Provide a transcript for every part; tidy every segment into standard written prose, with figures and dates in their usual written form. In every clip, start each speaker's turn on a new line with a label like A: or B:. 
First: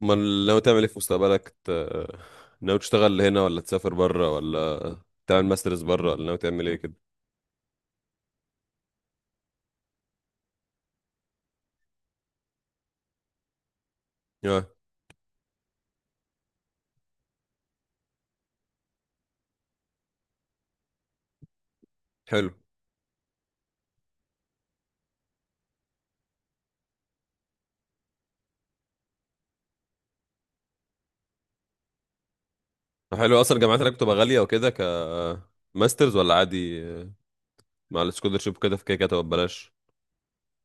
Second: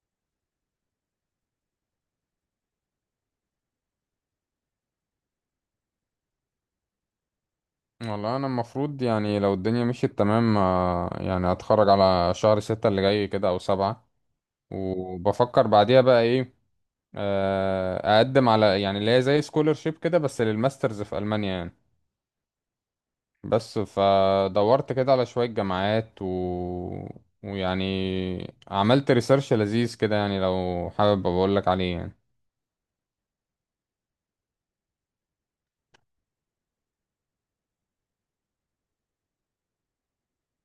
A: ما ناوي تعمل ايه في مستقبلك؟ ناوي تشتغل هنا، ولا تسافر بره، ولا تعمل ماسترز بره، ولا ناوي تعمل ايه كده؟
B: والله انا المفروض يعني لو الدنيا مشيت تمام يعني هتخرج على شهر 6 اللي جاي كده او 7
A: اه.
B: وبفكر بعديها بقى ايه. اقدم على يعني اللي هي زي سكولرشيب كده بس للماسترز في المانيا يعني.
A: حلو.
B: بس فدورت كده على شوية جامعات ويعني عملت ريسيرش لذيذ كده يعني لو حابب بقول لك عليه يعني.
A: حلو، اصلا الجامعات هناك بتبقى غاليه وكده، ماسترز ولا عادي؟ مع السكولرشيب كده، في كده كده تبقى ببلاش.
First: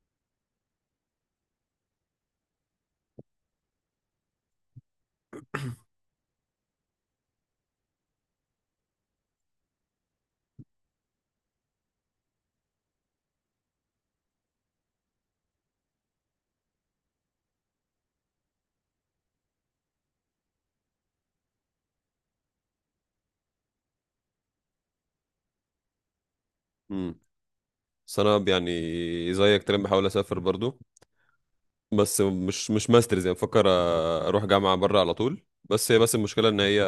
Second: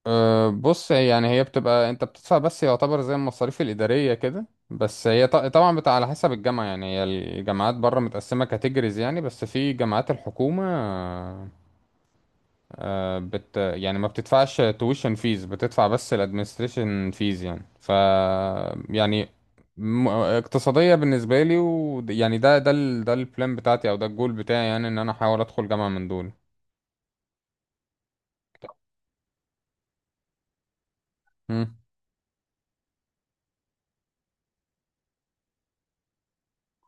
B: بص يعني هي بتبقى انت بتدفع بس يعتبر زي المصاريف الإدارية كده بس هي طبعا بتبقى على حسب الجامعة يعني هي الجامعات بره متقسمة كاتيجوريز يعني بس في جامعات الحكومة. يعني ما بتدفعش تويشن فيز بتدفع بس الادمنستريشن فيز يعني ف يعني اقتصادية بالنسبة لي و يعني ده البلان بتاعتي او ده الجول بتاعي يعني ان انا احاول ادخل جامعة من دول.
A: امم. بس انا يعني زيك تقريبا بحاول اسافر برضو.
B: مم.
A: بس مش ماسترز، يعني بفكر اروح جامعه بره على طول. بس المشكله ان هي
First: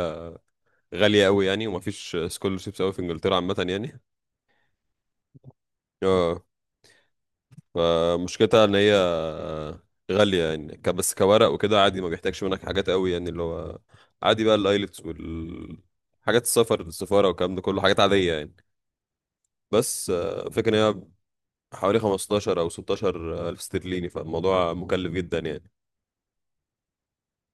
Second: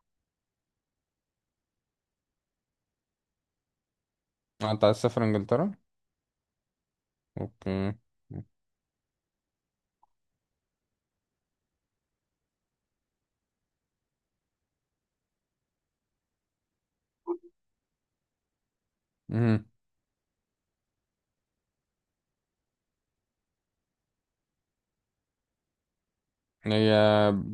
A: غاليه قوي يعني، ومفيش سكولرشيبس قوي في انجلترا عامه يعني.
B: انت عايز تسافر انجلترا؟
A: اه.
B: اوكي.
A: فمشكلتها ان هي غالية يعني، بس كورق وكده عادي، ما بيحتاجش منك حاجات قوي يعني، اللي هو عادي بقى الايلتس وال حاجات السفر، السفارة والكلام ده كله حاجات عادية يعني.
B: مم.
A: بس فكرة ان هي حوالي 15 او 16 الف استرليني، فالموضوع مكلف جدا يعني.
B: هي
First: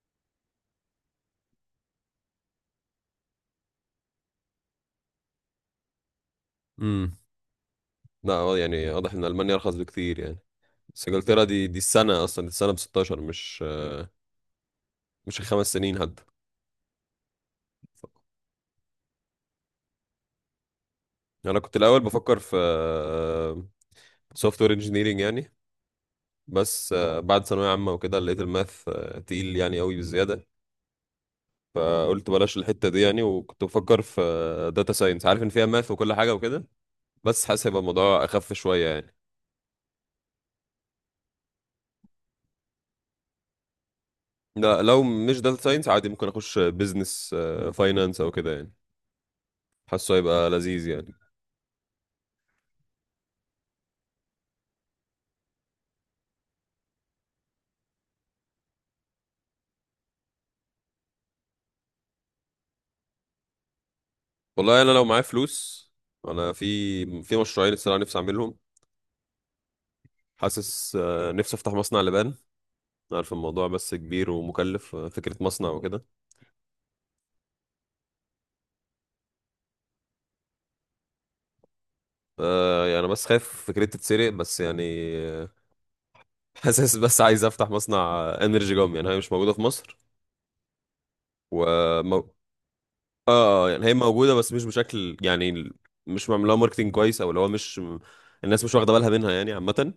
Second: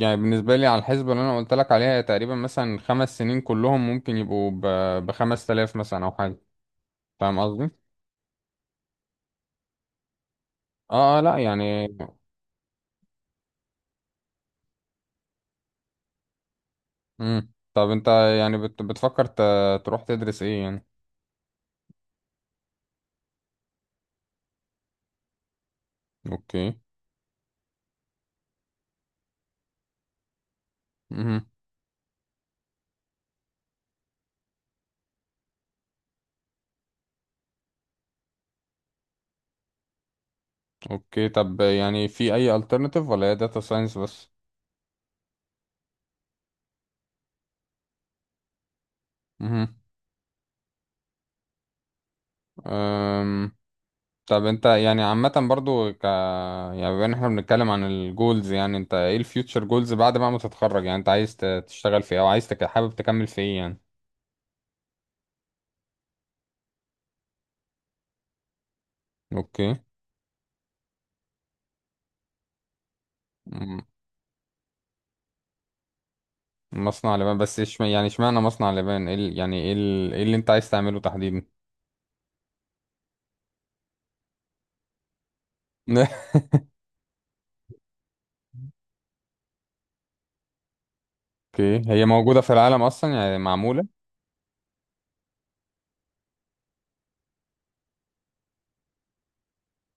B: يعني بالنسبة لي على الحسبة اللي أنا قلت لك عليها هي تقريبا مثلا 5 سنين كلهم ممكن يبقوا ب5 تلاف مثلا أو حاجة.
A: امم.
B: فاهم قصدي؟
A: لا، يعني واضح ان المانيا ارخص بكتير يعني. بس
B: اه اه لا
A: انجلترا، دي
B: يعني.
A: السنة اصلا، دي السنة ب 16، مش الخمس سنين حتى.
B: مم. طب أنت يعني بتفكر تروح تدرس إيه يعني؟
A: انا كنت الاول بفكر في سوفت وير انجينيرنج يعني.
B: أوكي.
A: بس بعد ثانوية عامة وكده، لقيت الماث تقيل يعني قوي بزيادة.
B: مم.
A: فقلت بلاش الحتة دي يعني، وكنت بفكر في داتا ساينس، عارف ان فيها ماث وكل حاجة وكده. بس حاسس هيبقى الموضوع اخف شوية يعني.
B: أوكي. طب يعني في أي alternative ولا هي داتا ساينس بس؟
A: لا، لو مش داتا ساينس عادي ممكن اخش بيزنس، فاينانس او كده يعني.
B: مم.
A: حاسه هيبقى لذيذ يعني.
B: أم... طب انت يعني عامة برضو ك يعني بما ان احنا بنتكلم عن الجولز يعني انت ايه الفيوتشر جولز بعد بقى ما تتخرج يعني انت عايز تشتغل في ايه او عايز حابب تكمل في ايه يعني.
A: والله انا لو معايا فلوس، انا في مشروعين الصراحة نفسي اعملهم.
B: اوكي.
A: حاسس نفسي افتح مصنع لبان. عارف الموضوع
B: مم.
A: بس كبير ومكلف، فكرة مصنع وكده.
B: مصنع لبان بس ايش يعني اشمعنى مصنع لبان ايه يعني ايه ايه اللي انت عايز تعمله تحديدا.
A: يعني أنا بس خايف فكرتي تتسرق بس يعني. آه، حاسس بس عايز افتح مصنع انرجي جام، يعني هي مش موجوده في مصر. و
B: اوكي، هي
A: مو...
B: موجودة في العالم اصلا
A: اه.
B: يعني معمولة.
A: يعني هي موجوده بس مش بشكل يعني، مش معمول لها ماركتنج كويس، او اللي هو مش الناس مش واخده بالها منها يعني عامه.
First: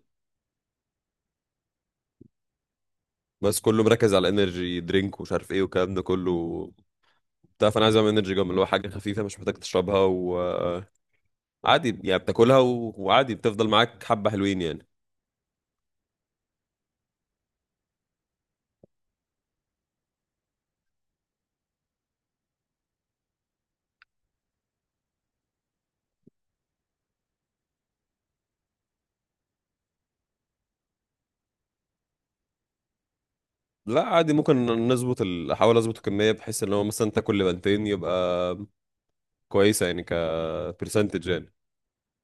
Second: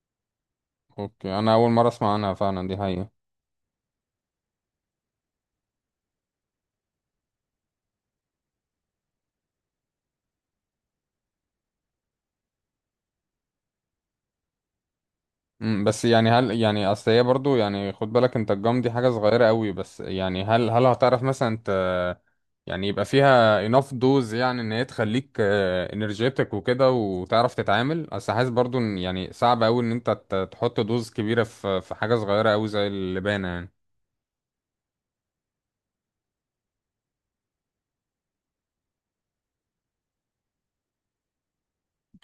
B: اوكي، انا اول مرة اسمع عنها فعلا دي حقيقة.
A: بس كله مركز على انرجي درينك ومش عارف ايه والكلام ده كله بتاع، فانا عايز اعمل انرجي جام اللي هو حاجه خفيفه مش محتاج تشربها وعادي يعني، بتاكلها و... وعادي بتفضل معاك، حبه حلوين يعني.
B: بس يعني هل يعني اصل هي برضو يعني خد بالك انت الجام دي حاجة صغيرة قوي بس يعني هل هتعرف مثلا ت يعني يبقى فيها enough dose يعني ان هي تخليك انرجيتك وكده وتعرف تتعامل، اصل حاسس برضو ان يعني صعب قوي ان انت تحط دوز كبيرة في حاجة صغيرة قوي زي اللبانة يعني.
A: لا عادي، ممكن نظبط احاول اظبط الكميه، بحيث ان هو مثلا انت كل بنتين يبقى كويسه يعني، كبرسنتج يعني.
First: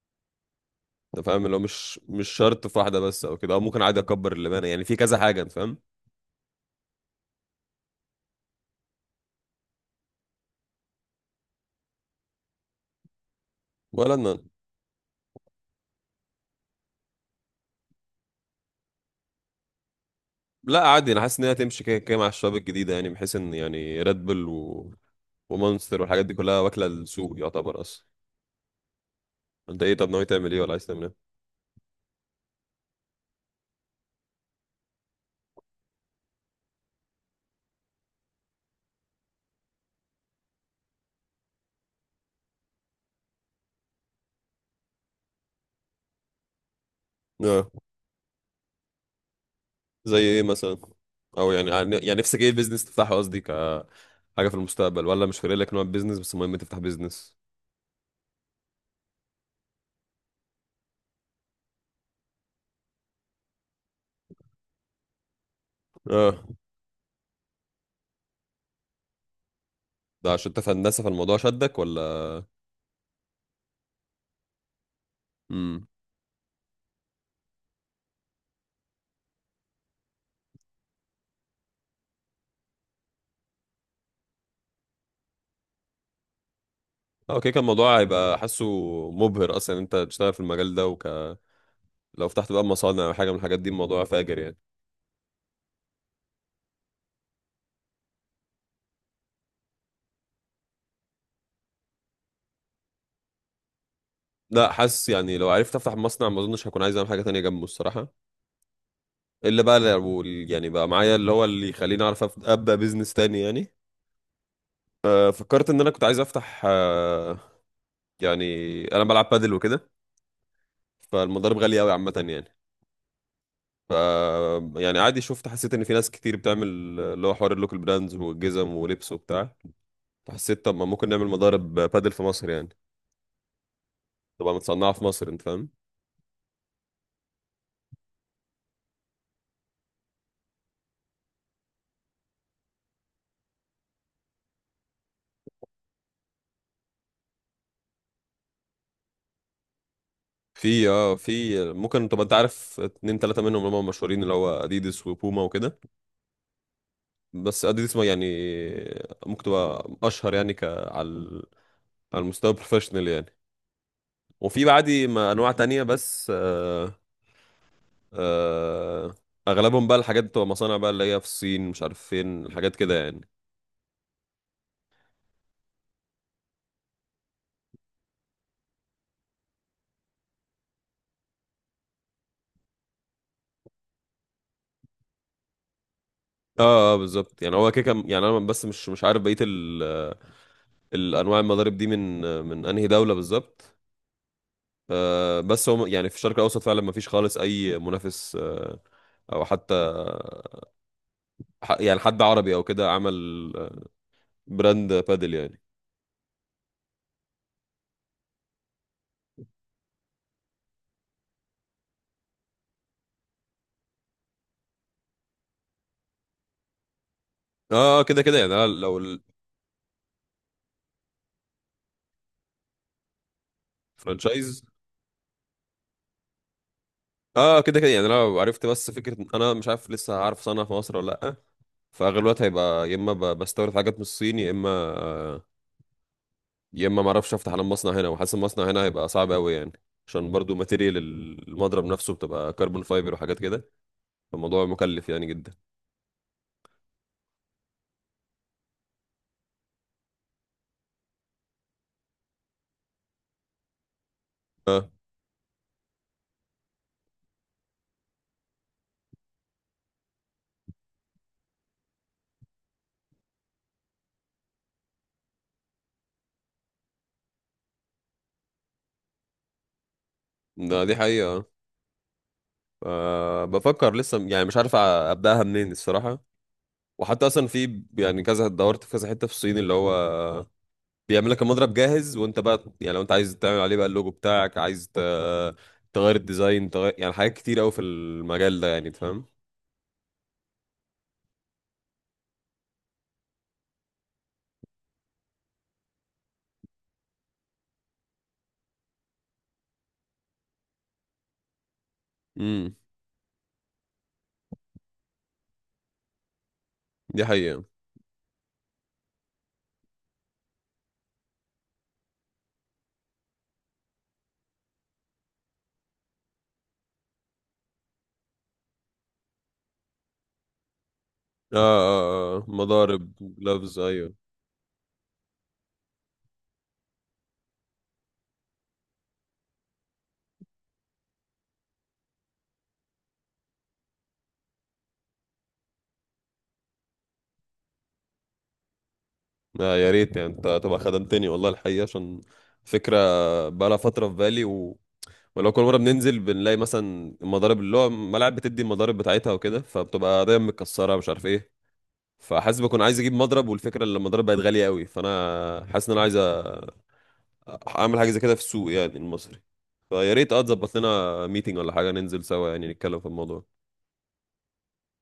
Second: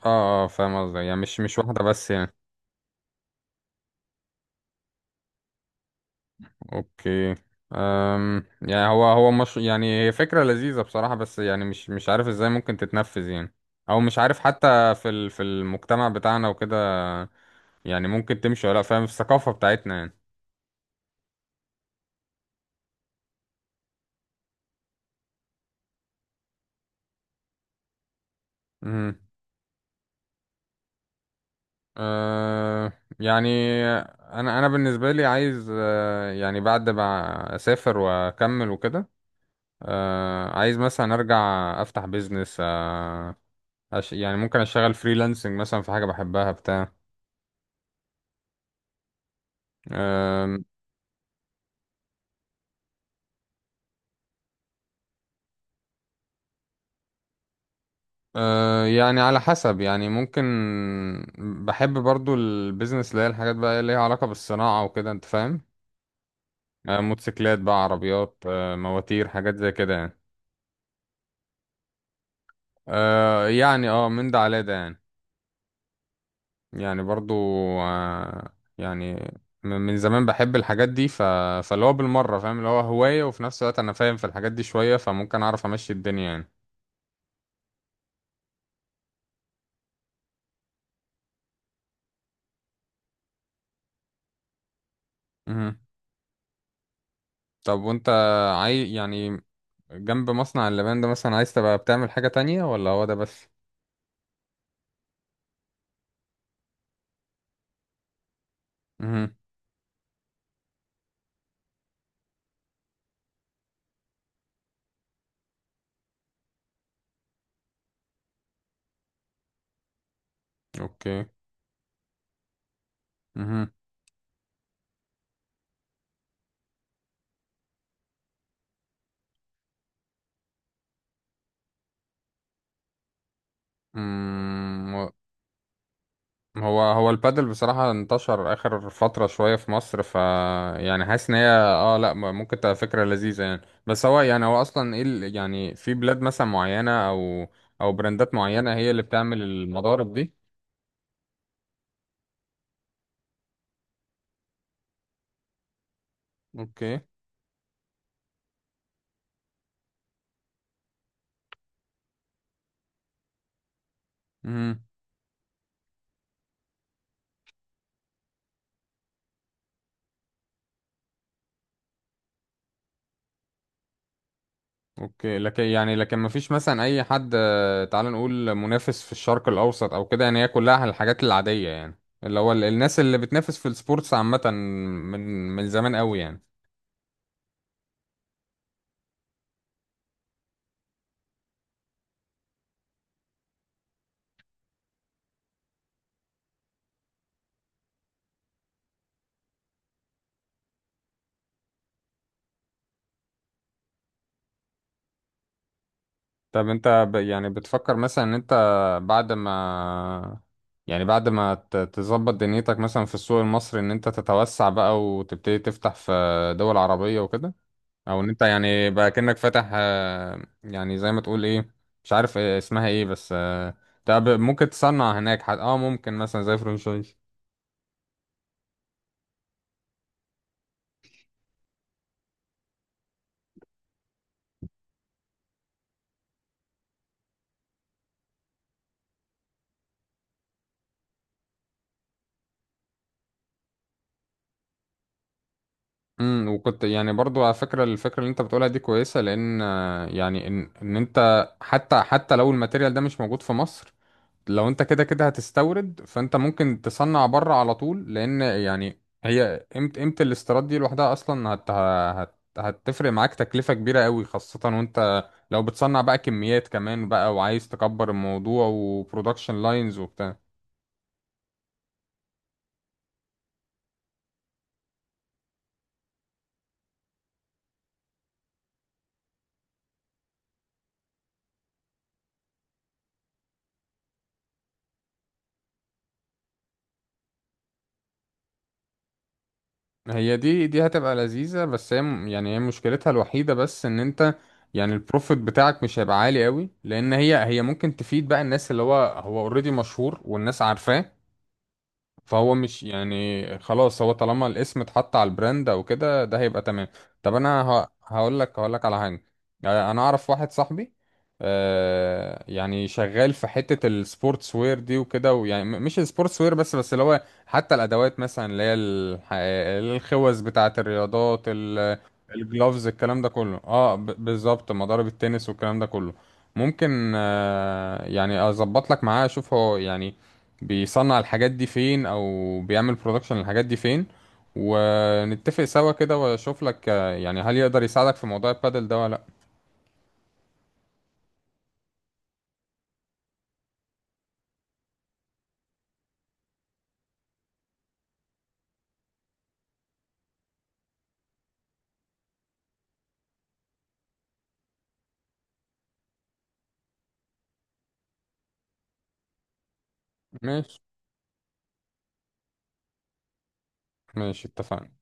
B: اه اه فاهم قصدي يعني
A: انت
B: مش
A: فاهم اللي
B: مش
A: هو
B: واحدة
A: مش
B: بس
A: مش
B: يعني.
A: شرط في واحده بس او كده، او ممكن عادي اكبر اللبانه يعني في كذا حاجه، انت فاهم.
B: اوكي. يعني هو مش يعني هي فكرة لذيذة بصراحة بس يعني مش عارف ازاي ممكن تتنفذ يعني. او
A: ولا
B: مش عارف
A: انا.
B: حتى في في المجتمع بتاعنا وكده يعني ممكن تمشي ولا لأ، فاهم في الثقافة بتاعتنا يعني.
A: لا عادي، انا حاسس ان هي هتمشي كده كده مع الشباب الجديده يعني، بحيث ان يعني ريد بل ومونستر والحاجات دي كلها واكله السوق يعتبر اصلا.
B: امم.
A: انت ايه طب، ناوي تعمل ايه ولا عايز تعمل ايه؟
B: أه يعني انا بالنسبة لي عايز يعني بعد ما اسافر واكمل وكده. عايز مثلا ارجع افتح بيزنس. يعني ممكن اشتغل فريلانسنج مثلا في حاجة بحبها بتاع.
A: اه. زي ايه مثلا؟ او يعني نفسك ايه البيزنس تفتحه، قصدي حاجه في المستقبل، ولا مش فارق لك نوع البيزنس بس المهم تفتح بيزنس؟
B: أه يعني على حسب يعني ممكن بحب برضو البيزنس اللي هي الحاجات بقى اللي ليها علاقة بالصناعة وكده انت فاهم.
A: اه.
B: موتوسيكلات بقى عربيات مواتير حاجات زي كده يعني.
A: ده عشان انت في هندسه فالموضوع شدك، ولا؟
B: أه يعني اه من ده على ده يعني.
A: امم.
B: يعني برضو أه يعني من زمان بحب الحاجات دي فاللي هو بالمرة فاهم اللي هو هواية وفي نفس الوقت انا فاهم في الحاجات دي شوية فممكن اعرف امشي الدنيا يعني.
A: اه، كده كان الموضوع هيبقى حاسه مبهر اصلا ان انت تشتغل في المجال ده، لو فتحت بقى مصانع او حاجه من الحاجات دي، الموضوع فاجر يعني.
B: مهم. طب وانت عاي يعني جنب مصنع اللبان ده مثلا عايز تبقى بتعمل حاجة تانية ولا هو ده بس.
A: لا حاسس يعني، لو عرفت افتح مصنع ما اظنش هكون عايز اعمل حاجه تانية جنبه الصراحه.
B: مهم.
A: الا بقى لو يعني بقى معايا اللي هو اللي يخليني اعرف ابدا بيزنس تاني يعني. فكرت ان انا كنت عايز افتح، يعني انا بلعب بادل وكده،
B: اوكي.
A: فالمضارب غاليه قوي عامه يعني.
B: مهم.
A: ف يعني عادي شفت حسيت ان في ناس كتير بتعمل اللي هو حوار اللوكال براندز والجزم ولبس وبتاع، فحسيت طب ما ممكن نعمل مضارب بادل في مصر يعني، تبقى متصنعه
B: مم،
A: في
B: هو
A: مصر، انت فاهم.
B: هو البادل بصراحة انتشر آخر فترة شوية في مصر ف يعني حاسس إن هي اه لأ ممكن تبقى فكرة لذيذة يعني. بس هو يعني هو أصلا إيه يعني في بلاد مثلا معينة أو أو براندات معينة هي اللي بتعمل المضارب دي.
A: في اه في ممكن طب انت عارف اتنين تلاته منهم اللي هم مشهورين، اللي هو اديدس وبوما وكده.
B: اوكي.
A: بس اديدس ما يعني ممكن تبقى اشهر يعني، على المستوى البروفيشنال يعني. وفي
B: مهم.
A: بعدي ما انواع تانية بس آه اغلبهم بقى الحاجات بتبقى مصانع بقى اللي هي في الصين، مش عارف فين الحاجات كده يعني.
B: اوكي، لكن يعني لكن ما فيش مثلا اي حد، تعال نقول منافس في الشرق الاوسط او كده يعني هي كلها الحاجات العادية يعني. اللي هو الناس اللي بتنافس في السبورتس عامة من زمان قوي يعني.
A: اه اه بالظبط يعني، هو كده يعني انا بس مش عارف بقيه الانواع المضارب دي من انهي دوله بالظبط. بس هو يعني في الشرق الاوسط فعلا ما فيش خالص اي منافس، او حتى يعني حد عربي او كده عمل براند بادل يعني.
B: طب انت ب يعني بتفكر مثلا ان انت بعد ما يعني بعد ما تظبط دنيتك مثلا في السوق المصري ان انت تتوسع بقى وتبتدي تفتح في دول عربية وكده.
A: اه،
B: او
A: كده
B: ان
A: كده
B: انت
A: يعني انا
B: يعني
A: لو.
B: بقى كأنك فاتح، يعني زي ما تقول ايه، مش عارف إيه اسمها ايه بس. طب
A: الفرانشايز.
B: ممكن تصنع هناك حد اه ممكن مثلا زي فرنشايز.
A: اه، كده كده يعني انا لو عرفت، بس فكره إن انا مش عارف لسه هعرف صنع في مصر ولا لا. فاغلب الوقت هيبقى يا اما بستورد حاجات من الصين، يا اما ما اعرفش افتح على المصنع هنا. وحاسس المصنع هنا هيبقى صعب قوي يعني، عشان برضو ماتيريال المضرب نفسه بتبقى كربون فايبر وحاجات كده، فالموضوع مكلف يعني جدا.
B: وكنت يعني برضو على فكرة الفكرة اللي انت بتقولها دي كويسة لان يعني ان انت حتى لو الماتيريال ده مش موجود في مصر. لو انت
A: اه.
B: كده كده هتستورد فانت ممكن تصنع بره على طول لان يعني هي قيمة الاستيراد دي لوحدها اصلا هتفرق معاك تكلفة كبيرة قوي خاصة وانت لو بتصنع بقى كميات كمان بقى وعايز تكبر الموضوع وبرودكشن لاينز وبتاع.
A: دي حقيقة. بفكر لسه يعني، مش عارف ابداها منين الصراحة. وحتى اصلا في يعني كذا، دورت في كذا حتة في الصين اللي هو بيعمل لك المضرب جاهز، وانت بقى يعني لو انت عايز تعمل عليه بقى اللوجو بتاعك، عايز تغير الديزاين، تغير يعني حاجات كتير قوي في المجال ده يعني تفهم.
B: هي دي هتبقى لذيذة بس هي يعني هي مشكلتها الوحيدة بس ان انت يعني البروفيت بتاعك مش هيبقى عالي قوي لان هي ممكن تفيد بقى الناس اللي هو هو اوريدي مشهور والناس عارفاه. فهو
A: امم.
B: مش يعني خلاص هو طالما الاسم اتحط على البراند او كده ده هيبقى تمام.
A: دي
B: طب انا
A: حقيقة.
B: هقول لك على حاجه. انا اعرف واحد صاحبي. يعني شغال في حته السبورتس وير دي وكده ويعني مش السبورتس وير بس اللي هو حتى الادوات مثلا اللي هي الخوذ بتاعه الرياضات
A: اه،
B: الجلوفز
A: مضارب
B: الكلام ده كله
A: جلافز
B: اه
A: ايوه.
B: بالظبط مضارب التنس والكلام ده كله. ممكن يعني اظبط لك معاه اشوف هو يعني بيصنع الحاجات دي فين او بيعمل برودكشن الحاجات دي فين. ونتفق سوا كده واشوف لك يعني هل يقدر يساعدك في موضوع البادل ده ولا لا.
A: يا ريت يعني انت تبقى خدمتني والله الحقيقه، عشان فكره بقالها فتره في بالي، ولو كل مره بننزل بنلاقي مثلا المضارب، اللي هو ملاعب بتدي المضارب بتاعتها وكده، فبتبقى دايما متكسره مش عارف ايه. فحاسس بكون عايز اجيب مضرب، والفكره ان المضارب بقت غاليه قوي، فانا حاسس ان انا عايز اعمل حاجه زي كده في السوق يعني المصري. فيا ريت اه تظبط
B: ماشي.
A: لنا ميتنج ولا حاجه، ننزل سوا يعني نتكلم في الموضوع.
B: ماشي اتفقنا.